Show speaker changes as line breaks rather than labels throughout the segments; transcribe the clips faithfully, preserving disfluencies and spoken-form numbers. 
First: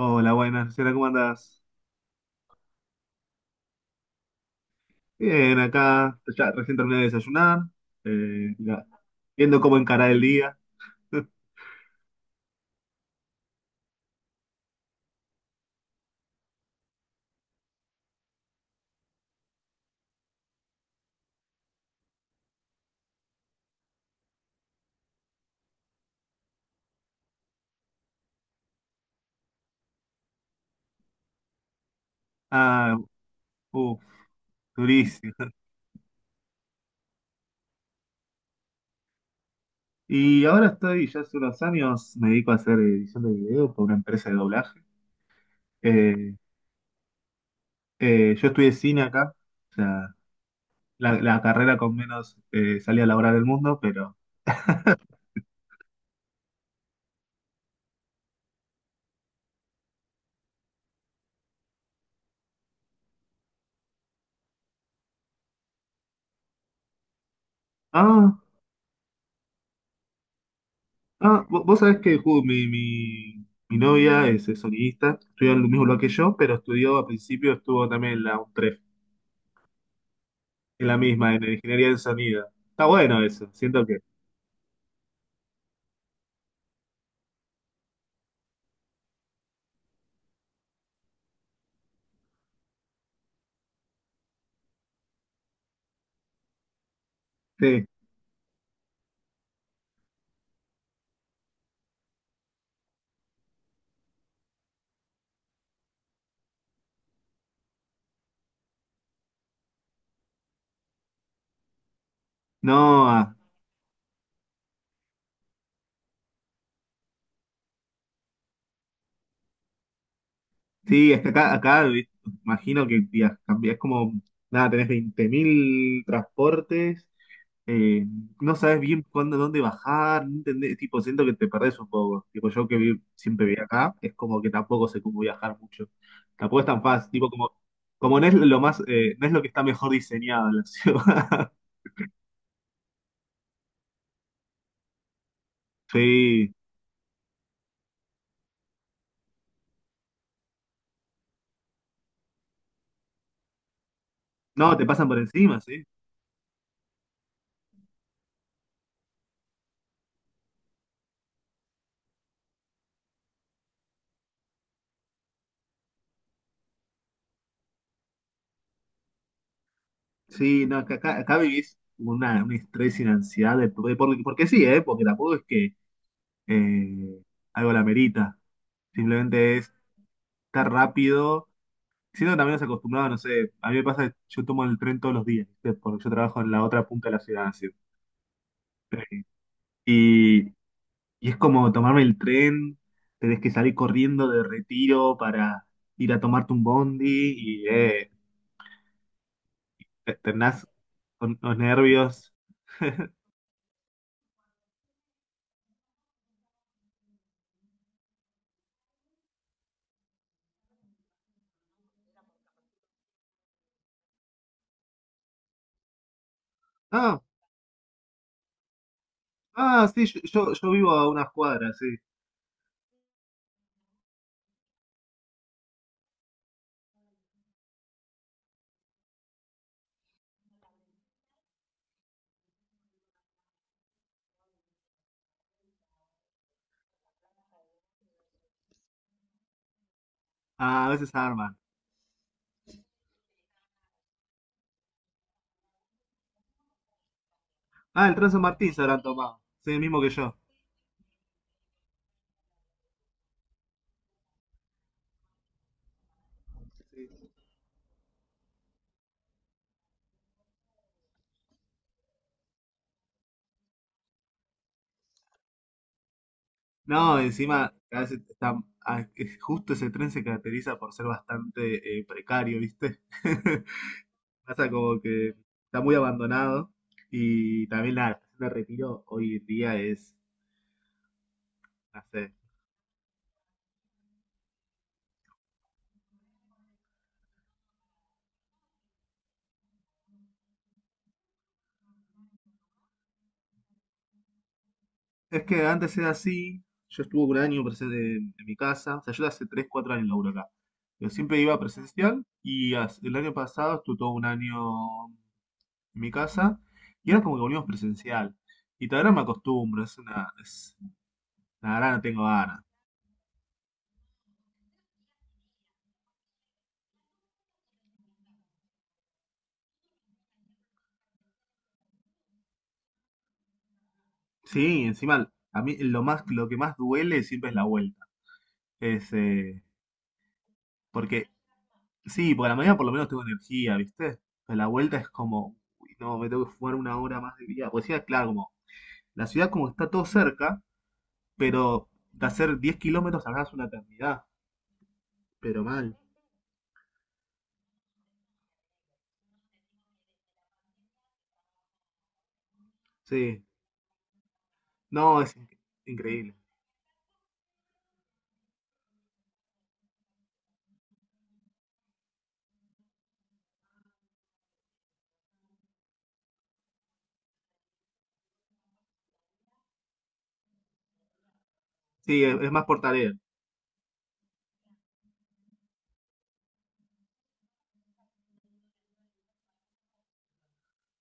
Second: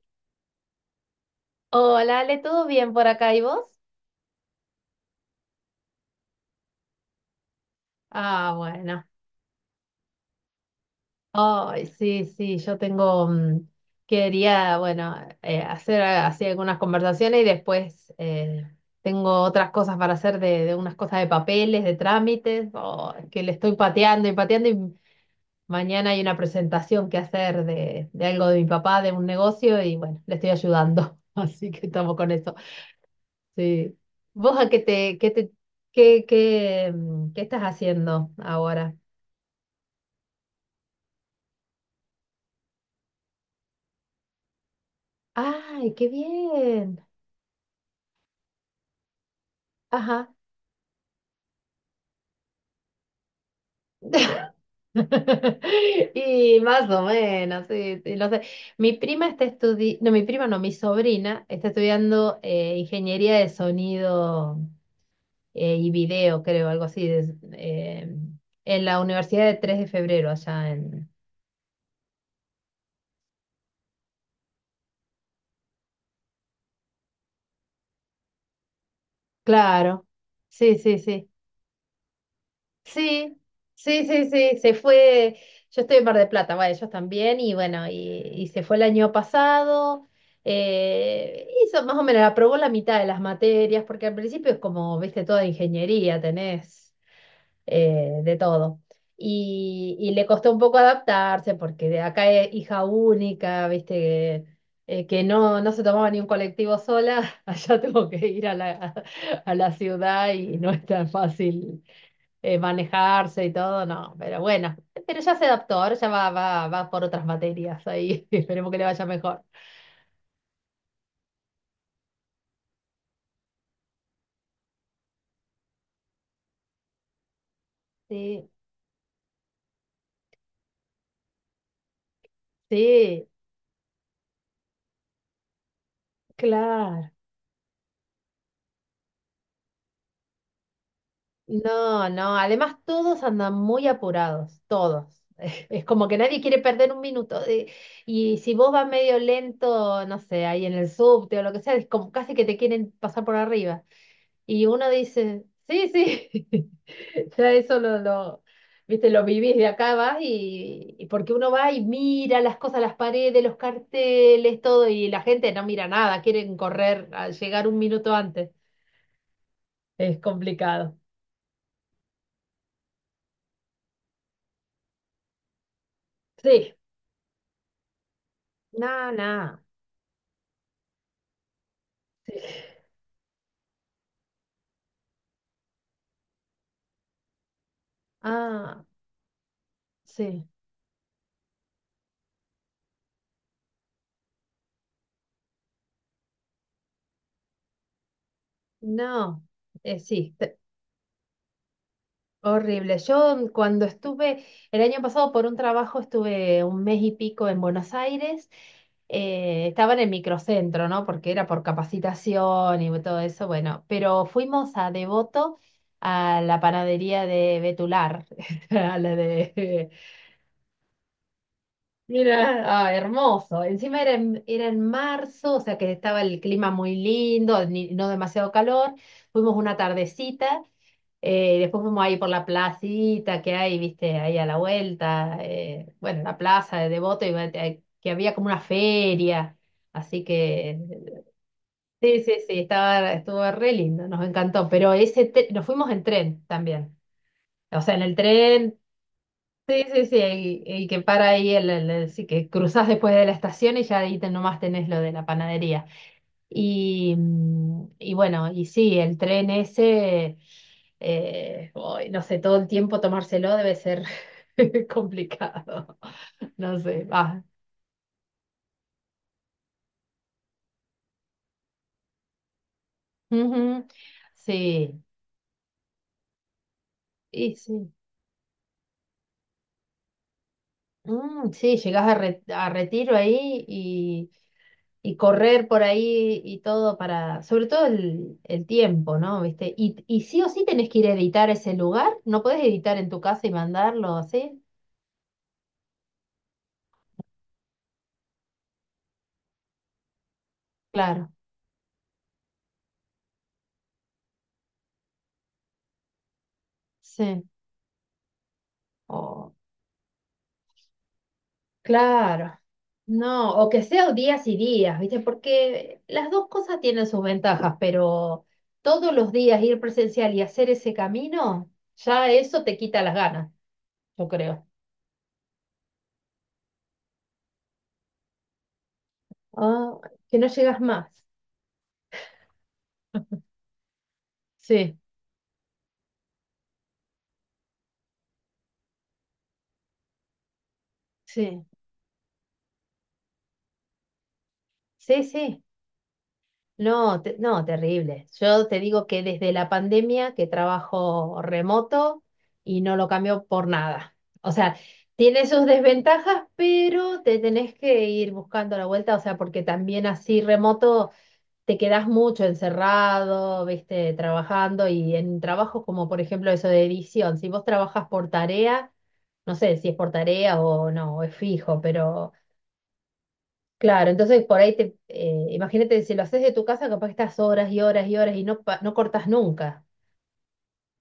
Hola, buenas, Luciana, ¿cómo andás?
Hola, Ale, ¿todo bien por acá? ¿Y vos?
Bien, acá, ya recién terminé de desayunar, eh,
Ah,
ya,
bueno.
viendo cómo encarar el día.
Ay, sí, sí, yo tengo, mm, quería, bueno, eh, hacer así algunas conversaciones, y después, eh, tengo otras cosas para hacer de, de unas cosas de papeles, de trámites. Oh, que le estoy pateando y pateando, y mañana hay una presentación que hacer de, de algo de mi papá, de un negocio, y bueno, le estoy ayudando, así que estamos con eso.
Ah,
Sí.
uff,
¿Vos a qué te, qué
durísimo.
te, qué, qué, mm, qué estás haciendo ahora?
Y ahora estoy, ya hace unos años, me dedico a hacer edición de video para una empresa de doblaje.
¡Ay, qué
Eh,
bien!
eh, yo estudié cine acá, o sea,
Ajá.
la, la carrera con menos eh, salida laboral del mundo, pero...
Y más o menos, sí, sí, lo sé. Mi prima está estudiando, no, mi prima no, mi sobrina está estudiando, eh, ingeniería de sonido, eh, y video, creo, algo así, de- eh,
Ah,
en la Universidad de Tres de Febrero, allá en...
ah, vo- vos sabés que ju, mi, mi, mi novia es eh, sonidista, estudió en el mismo lugar que yo, pero estudió, al principio estuvo también en la UNTREF.
Claro, sí,
Es la
sí, sí.
misma, en ingeniería del sonido. Está bueno
Sí,
eso, siento que.
sí, sí, sí, se fue, yo estoy en Mar del Plata, bueno, ellos también, y bueno, y, y se fue el año pasado. Eh, hizo más o menos, aprobó la mitad de las materias, porque al principio es como, viste, toda ingeniería tenés,
Sí.
eh, de todo. Y, y le costó un poco adaptarse porque de acá es hija única, viste, eh, que no, no se tomaba ni un colectivo sola. Allá tengo que ir a la, a la ciudad, y no es tan fácil eh,
No, ah,
manejarse y todo. No, pero bueno, pero ya se adaptó, ahora ya va, va, va por otras materias ahí. Esperemos que le vaya mejor.
sí, es que acá, acá vi- imagino que via- cambia- es como, nada, tenés veinte mil transportes, eh,
Sí,
no sabes bien cuándo, dónde bajar, no entendés, tipo, siento que te perdés un poco. Tipo, yo que vi-
sí,
siempre viví acá, es como que tampoco sé cómo viajar mucho. Tampoco es tan
claro.
fácil, tipo, como, como no es lo más, eh, no es lo que está mejor diseñado en la ciudad.
No, no, además todos andan muy apurados, todos. Es como que nadie
Sí.
quiere perder un minuto. eh, Y si vos vas medio lento, no sé, ahí en el subte o lo que sea, es como casi que te quieren pasar por arriba. Y
No, te
uno
pasan por
dice,
encima, sí.
sí, sí. Ya eso lo, lo, viste, lo vivís de acá, vas y, y porque uno va y mira las cosas, las paredes, los carteles, todo, y la gente no mira nada, quieren correr, a llegar un minuto antes. Es
Sí, no, acá,
complicado.
acá- acá vivís una, un estrés y una ansiedad, de- porque, porque- porque sí, ¿eh? Porque tampoco es que
Sí,
eh, algo la merita,
nada,
simplemente
nada.
es estar rápido, siendo que también nos acostumbrados, no sé, a mí me pasa que yo tomo el tren todos los días, ¿viste? Porque yo trabajo en la otra punta de la ciudad, así.
Ah,
Eh, Y,
sí.
y es como tomarme el tren, tenés que salir corriendo de Retiro para ir a tomarte un bondi y eh,
No, eh,
te-
sí, te-
terminás con los nervios.
horrible. Yo, mm, cuando estuve, el año pasado por un trabajo, estuve un mes y pico en Buenos Aires. eh, estaba en el microcentro, ¿no? Porque era por capacitación y todo eso, bueno, pero fuimos a Devoto, a la
No,
panadería de Betular, a la
ah,
de...
sí, yo, yo, yo vivo a unas cuadras, sí.
Mira, ah, hermoso. Encima era en, era en marzo, o sea que estaba el clima muy lindo, ni- no demasiado calor. Fuimos una tardecita, eh, después fuimos ahí por la placita que hay, viste, ahí a la vuelta, eh, bueno, la plaza de Devoto, y, va- eh, que había como una feria. Así
Ah, a veces
que
arman.
sí, sí, sí, estaba, estuvo re lindo, nos encantó. Pero ese, te- nos fuimos en tren también. O sea, en
Ah, el
el
tren San Martín
tren...
se habrán tomado. Sí, el
Sí,
mismo
sí,
que
sí,
yo.
y, y que para ahí, el, el- el- sí, que cruzas después de la estación, y ya ahí, te- nomás tenés lo de la panadería. Y, mm, y bueno, y sí, el tren ese, eh, uy, no sé, todo el tiempo tomárselo debe ser complicado. No sé,
No,
va.
encima, a veces está- ah, es- justo ese tren se caracteriza por ser bastante eh, precario, ¿viste?
Ujú,
Pasa como
sí,
que está muy abandonado
y
y
sí.
también la estación de Retiro hoy en día es,
Mm, sí,
no
llegás a,
sé.
Re- a Retiro ahí, y, y correr por ahí y todo, para, sobre todo el, el tiempo, ¿no? ¿Viste? Y, y sí o sí tenés que ir a editar ese lugar, no podés editar en tu casa y mandarlo así,
Es que antes era así, yo estuve un año presente en mi casa, o sea, yo hace tres, cuatro años laburo acá. Yo
claro,
siempre iba presencial y as- el año pasado estuve todo un año en mi casa y era como que
sí,
volvimos presencial. Y todavía no me
o
acostumbro, es una, es, la verdad no tengo
claro,
ganas.
no, o que sea días y días, ¿viste? Porque las dos cosas tienen sus ventajas, pero todos los días ir presencial y hacer ese camino, ya eso te quita las ganas, yo creo.
Sí, encima a mí lo más, lo que más duele siempre es la vuelta. Es, eh,
Ah, que no llegas
porque,
más.
sí, porque a la mañana por lo menos tengo energía, ¿viste? Pero la vuelta
Sí,
es como, uy, no, me tengo que fumar una hora más de día. Pues sí, claro, como la ciudad como que está todo cerca,
sí,
pero de hacer diez kilómetros hagas una eternidad.
sí, sí.
Pero mal.
No, te- no, terrible. Yo te digo que desde la pandemia que trabajo remoto, y no lo cambio
Sí.
por nada. O sea,
No, es
tiene
inc-
sus
increíble.
desventajas, pero te tenés que ir buscando la vuelta, o sea, porque también así remoto te quedás mucho encerrado, viste, trabajando, y en trabajos como por ejemplo eso de edición, si vos trabajas por tarea, no sé si es por tarea o no, o es fijo,
Sí,
pero...
es, es más por tarea.
Claro, entonces, por ahí te, eh, imagínate, si lo haces de tu casa, capaz que estás horas y horas y horas, y no, pa- no cortas nunca.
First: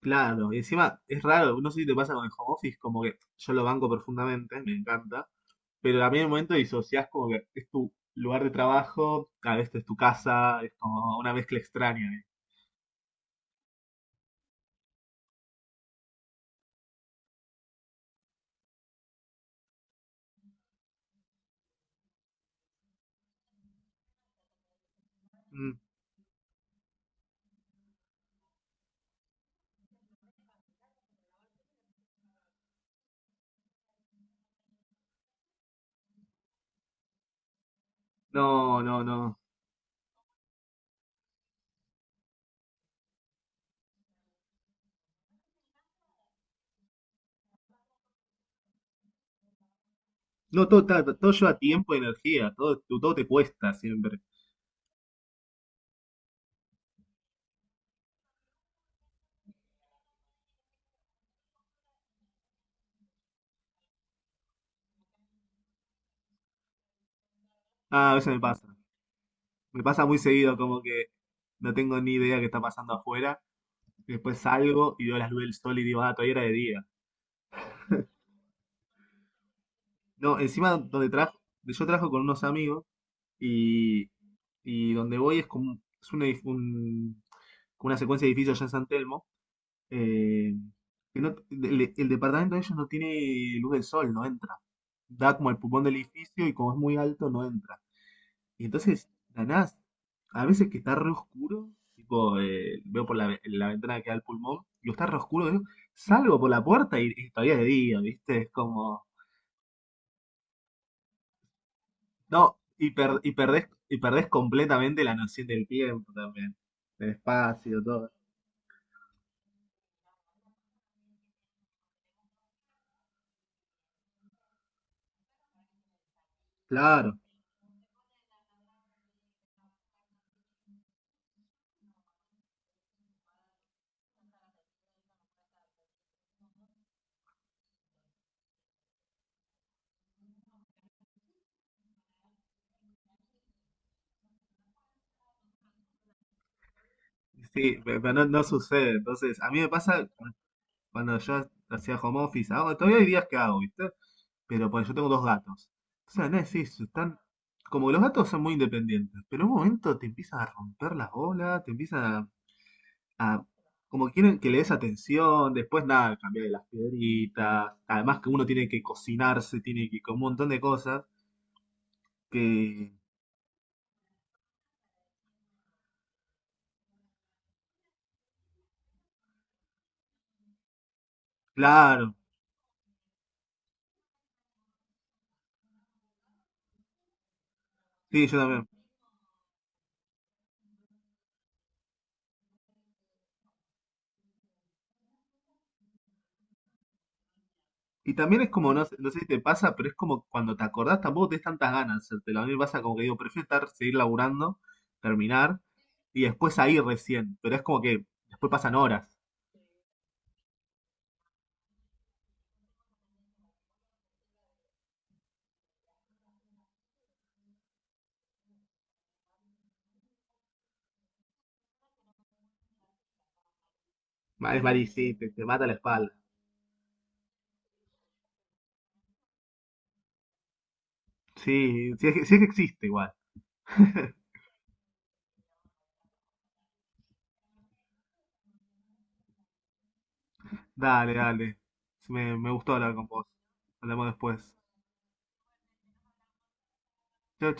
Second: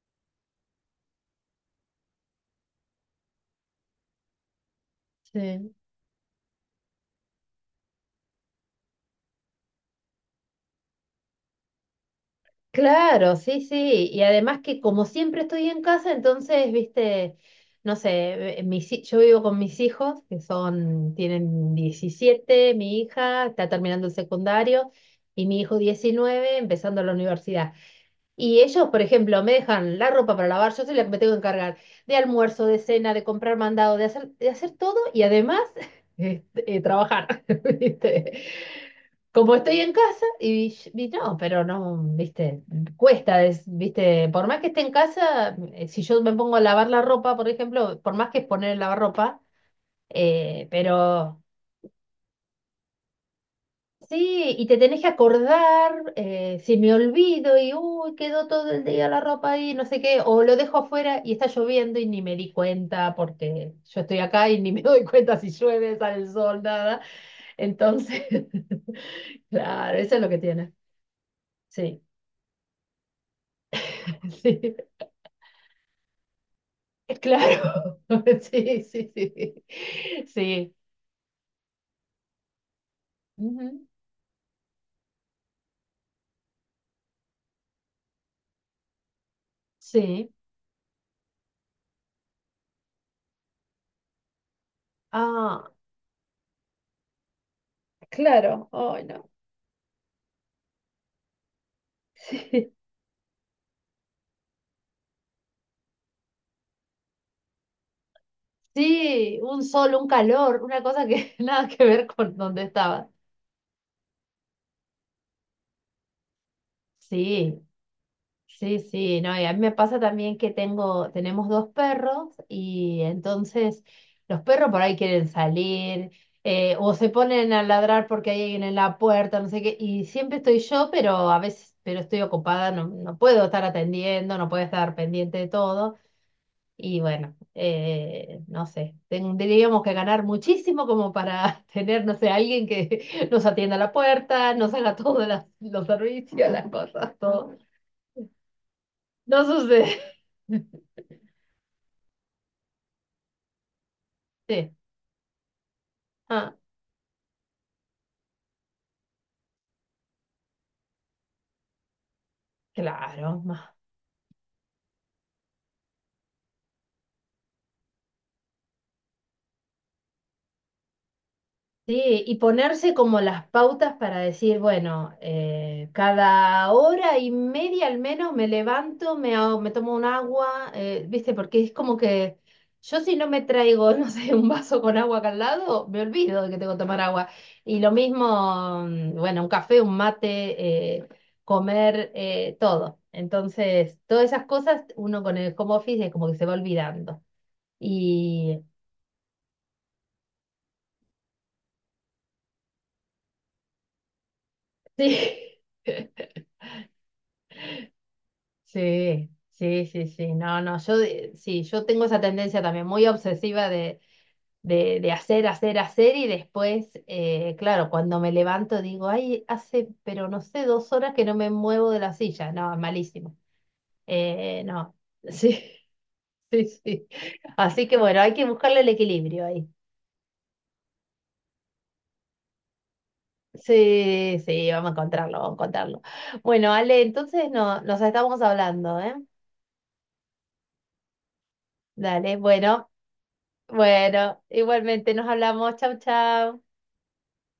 Claro. Y encima es raro. No sé si te pasa con el home office, como que yo lo banco profundamente, me encanta.
Sí.
Pero también en un momento disociás como que es tu lugar de trabajo, a veces es tu casa, es como una mezcla extraña. ¿Eh?
Claro, sí, sí. Y además, que como siempre estoy en casa, entonces, viste, no sé, eh, mis hi- yo vivo con mis hijos, que son, tienen diecisiete, mi hija está terminando el secundario, y mi hijo,
Mm,
diecinueve, empezando la universidad. Y ellos, por ejemplo, me dejan la ropa para lavar, yo soy la que me tengo que encargar de almuerzo, de cena, de comprar mandado, de hacer, de hacer todo, y además eh, eh, trabajar. ¿Viste?
no, no, no.
Como estoy en casa, y, y no, pero no, ¿viste? Cuesta, es- ¿viste? Por más que esté en casa, eh, si yo me pongo a lavar la ropa, por ejemplo, por más que es poner el lavarropa, eh,
No, todo, ta- todo
pero...
lleva tiempo y energía, todo, todo te cuesta siempre.
Sí, y te tenés que acordar, eh, si me olvido, y uy, quedó todo el día la ropa ahí, no sé qué, o lo dejo afuera y está lloviendo y ni me di cuenta, porque yo estoy acá y ni me doy cuenta si llueve, sale el sol, nada.
Ah, a
Entonces,
veces me pasa. Me
claro,
pasa
eso
muy
es lo que
seguido,
tiene.
como que no tengo
Sí,
ni idea qué está pasando afuera. Después
sí,
salgo y veo las luces del sol y digo, ah, todavía era de día.
claro. Sí, sí, sí.
No, encima
Sí.
donde trajo, yo trabajo con unos amigos
Ujú.
y, y donde voy es como un- es un edif- un- como una secuencia de edificios allá en San Telmo.
Sí.
eh, que no- el, el departamento de ellos no tiene luz del sol, no entra. Da como el
Ah,
pulmón del edificio y como es muy alto, no entra. Y
claro. Ay,
entonces,
no.
la a veces que está re oscuro, tipo, eh, veo por la, ve- la ventana que da al pulmón, y está re oscuro, digo, salgo por la puerta y, y todavía es de día, ¿viste? Es como,
Sí, un sol, un calor, una cosa que nada que ver con
no,
donde
y,
estaba.
per- y, perdés, y perdés completamente la noción del tiempo también, del
Sí,
espacio, todo.
sí, sí, no, y a mí me pasa también que tengo, tenemos dos perros, y entonces los perros por ahí quieren salir, eh, o se
Claro,
ponen a ladrar porque hay alguien en la puerta, no sé qué, y siempre estoy yo, pero a veces, pero estoy ocupada, no, no puedo estar atendiendo, no puedo estar pendiente de todo. Y bueno, eh, no sé, tendríamos que ganar muchísimo como para tener, no sé, alguien que nos atienda a la puerta, nos haga todos las- los servicios, las cosas, todo.
sí, pe- pero no, no sucede. Entonces,
No
a mí me
sucede.
pasa cuando yo hacía home office, hago- todavía hay días que hago, ¿viste? Pero
Sí.
por yo tengo dos gatos. Entonces, nada,
Ah,
sí, están. Como que los gatos son muy independientes, pero en un momento te empiezan a romper las bolas, te empiezan a.
claro.
a- como quieren que le des atención, después nada, cambiar de las piedritas, además que uno tiene que cocinarse, tiene que con un montón de cosas,
Sí, y ponerse
que
como las pautas para decir, bueno, eh, cada hora y media al menos me levanto, me, hago- me tomo un agua, eh, ¿viste? Porque es como
claro,
que yo, si no me traigo, no sé, un vaso con agua acá al lado, me olvido de que tengo que tomar agua. Y lo
sí, yo también.
mismo, mm, bueno, un café, un mate, eh, comer, eh, todo. Entonces, todas esas cosas, uno con el home office, es como que se va olvidando.
Y también es
Y
como, no, sé- no sé si te pasa, pero es como cuando te acordás tampoco tenés tantas ganas de hacértelo. A mí me pasa como que digo, prefiero estar, seguir laburando,
sí.
terminar, y después ahí recién, pero es como que después pasan horas.
Sí, sí, sí, sí. No, no, yo de- sí, yo tengo esa tendencia también muy obsesiva de, de, de hacer, hacer, hacer, y después, eh, claro, cuando me levanto digo, ay, hace, pero no sé, dos horas que no me muevo de la silla. No, es malísimo.
Ma- Es
Eh, no,
varicita, te, te
sí,
mata la espalda.
sí, sí. Así que bueno, hay que buscarle el equilibrio ahí.
Sí, sí es que, sí es que existe igual.
Sí, sí, vamos a encontrarlo, vamos a encontrarlo. Bueno, Ale, entonces no, nos estamos hablando, ¿eh?
Dale, dale.
Dale,
Me, me gustó
bueno.
hablar con vos. Hablamos
Bueno,
después.
igualmente nos hablamos. Chau, chau.
Chao, chao.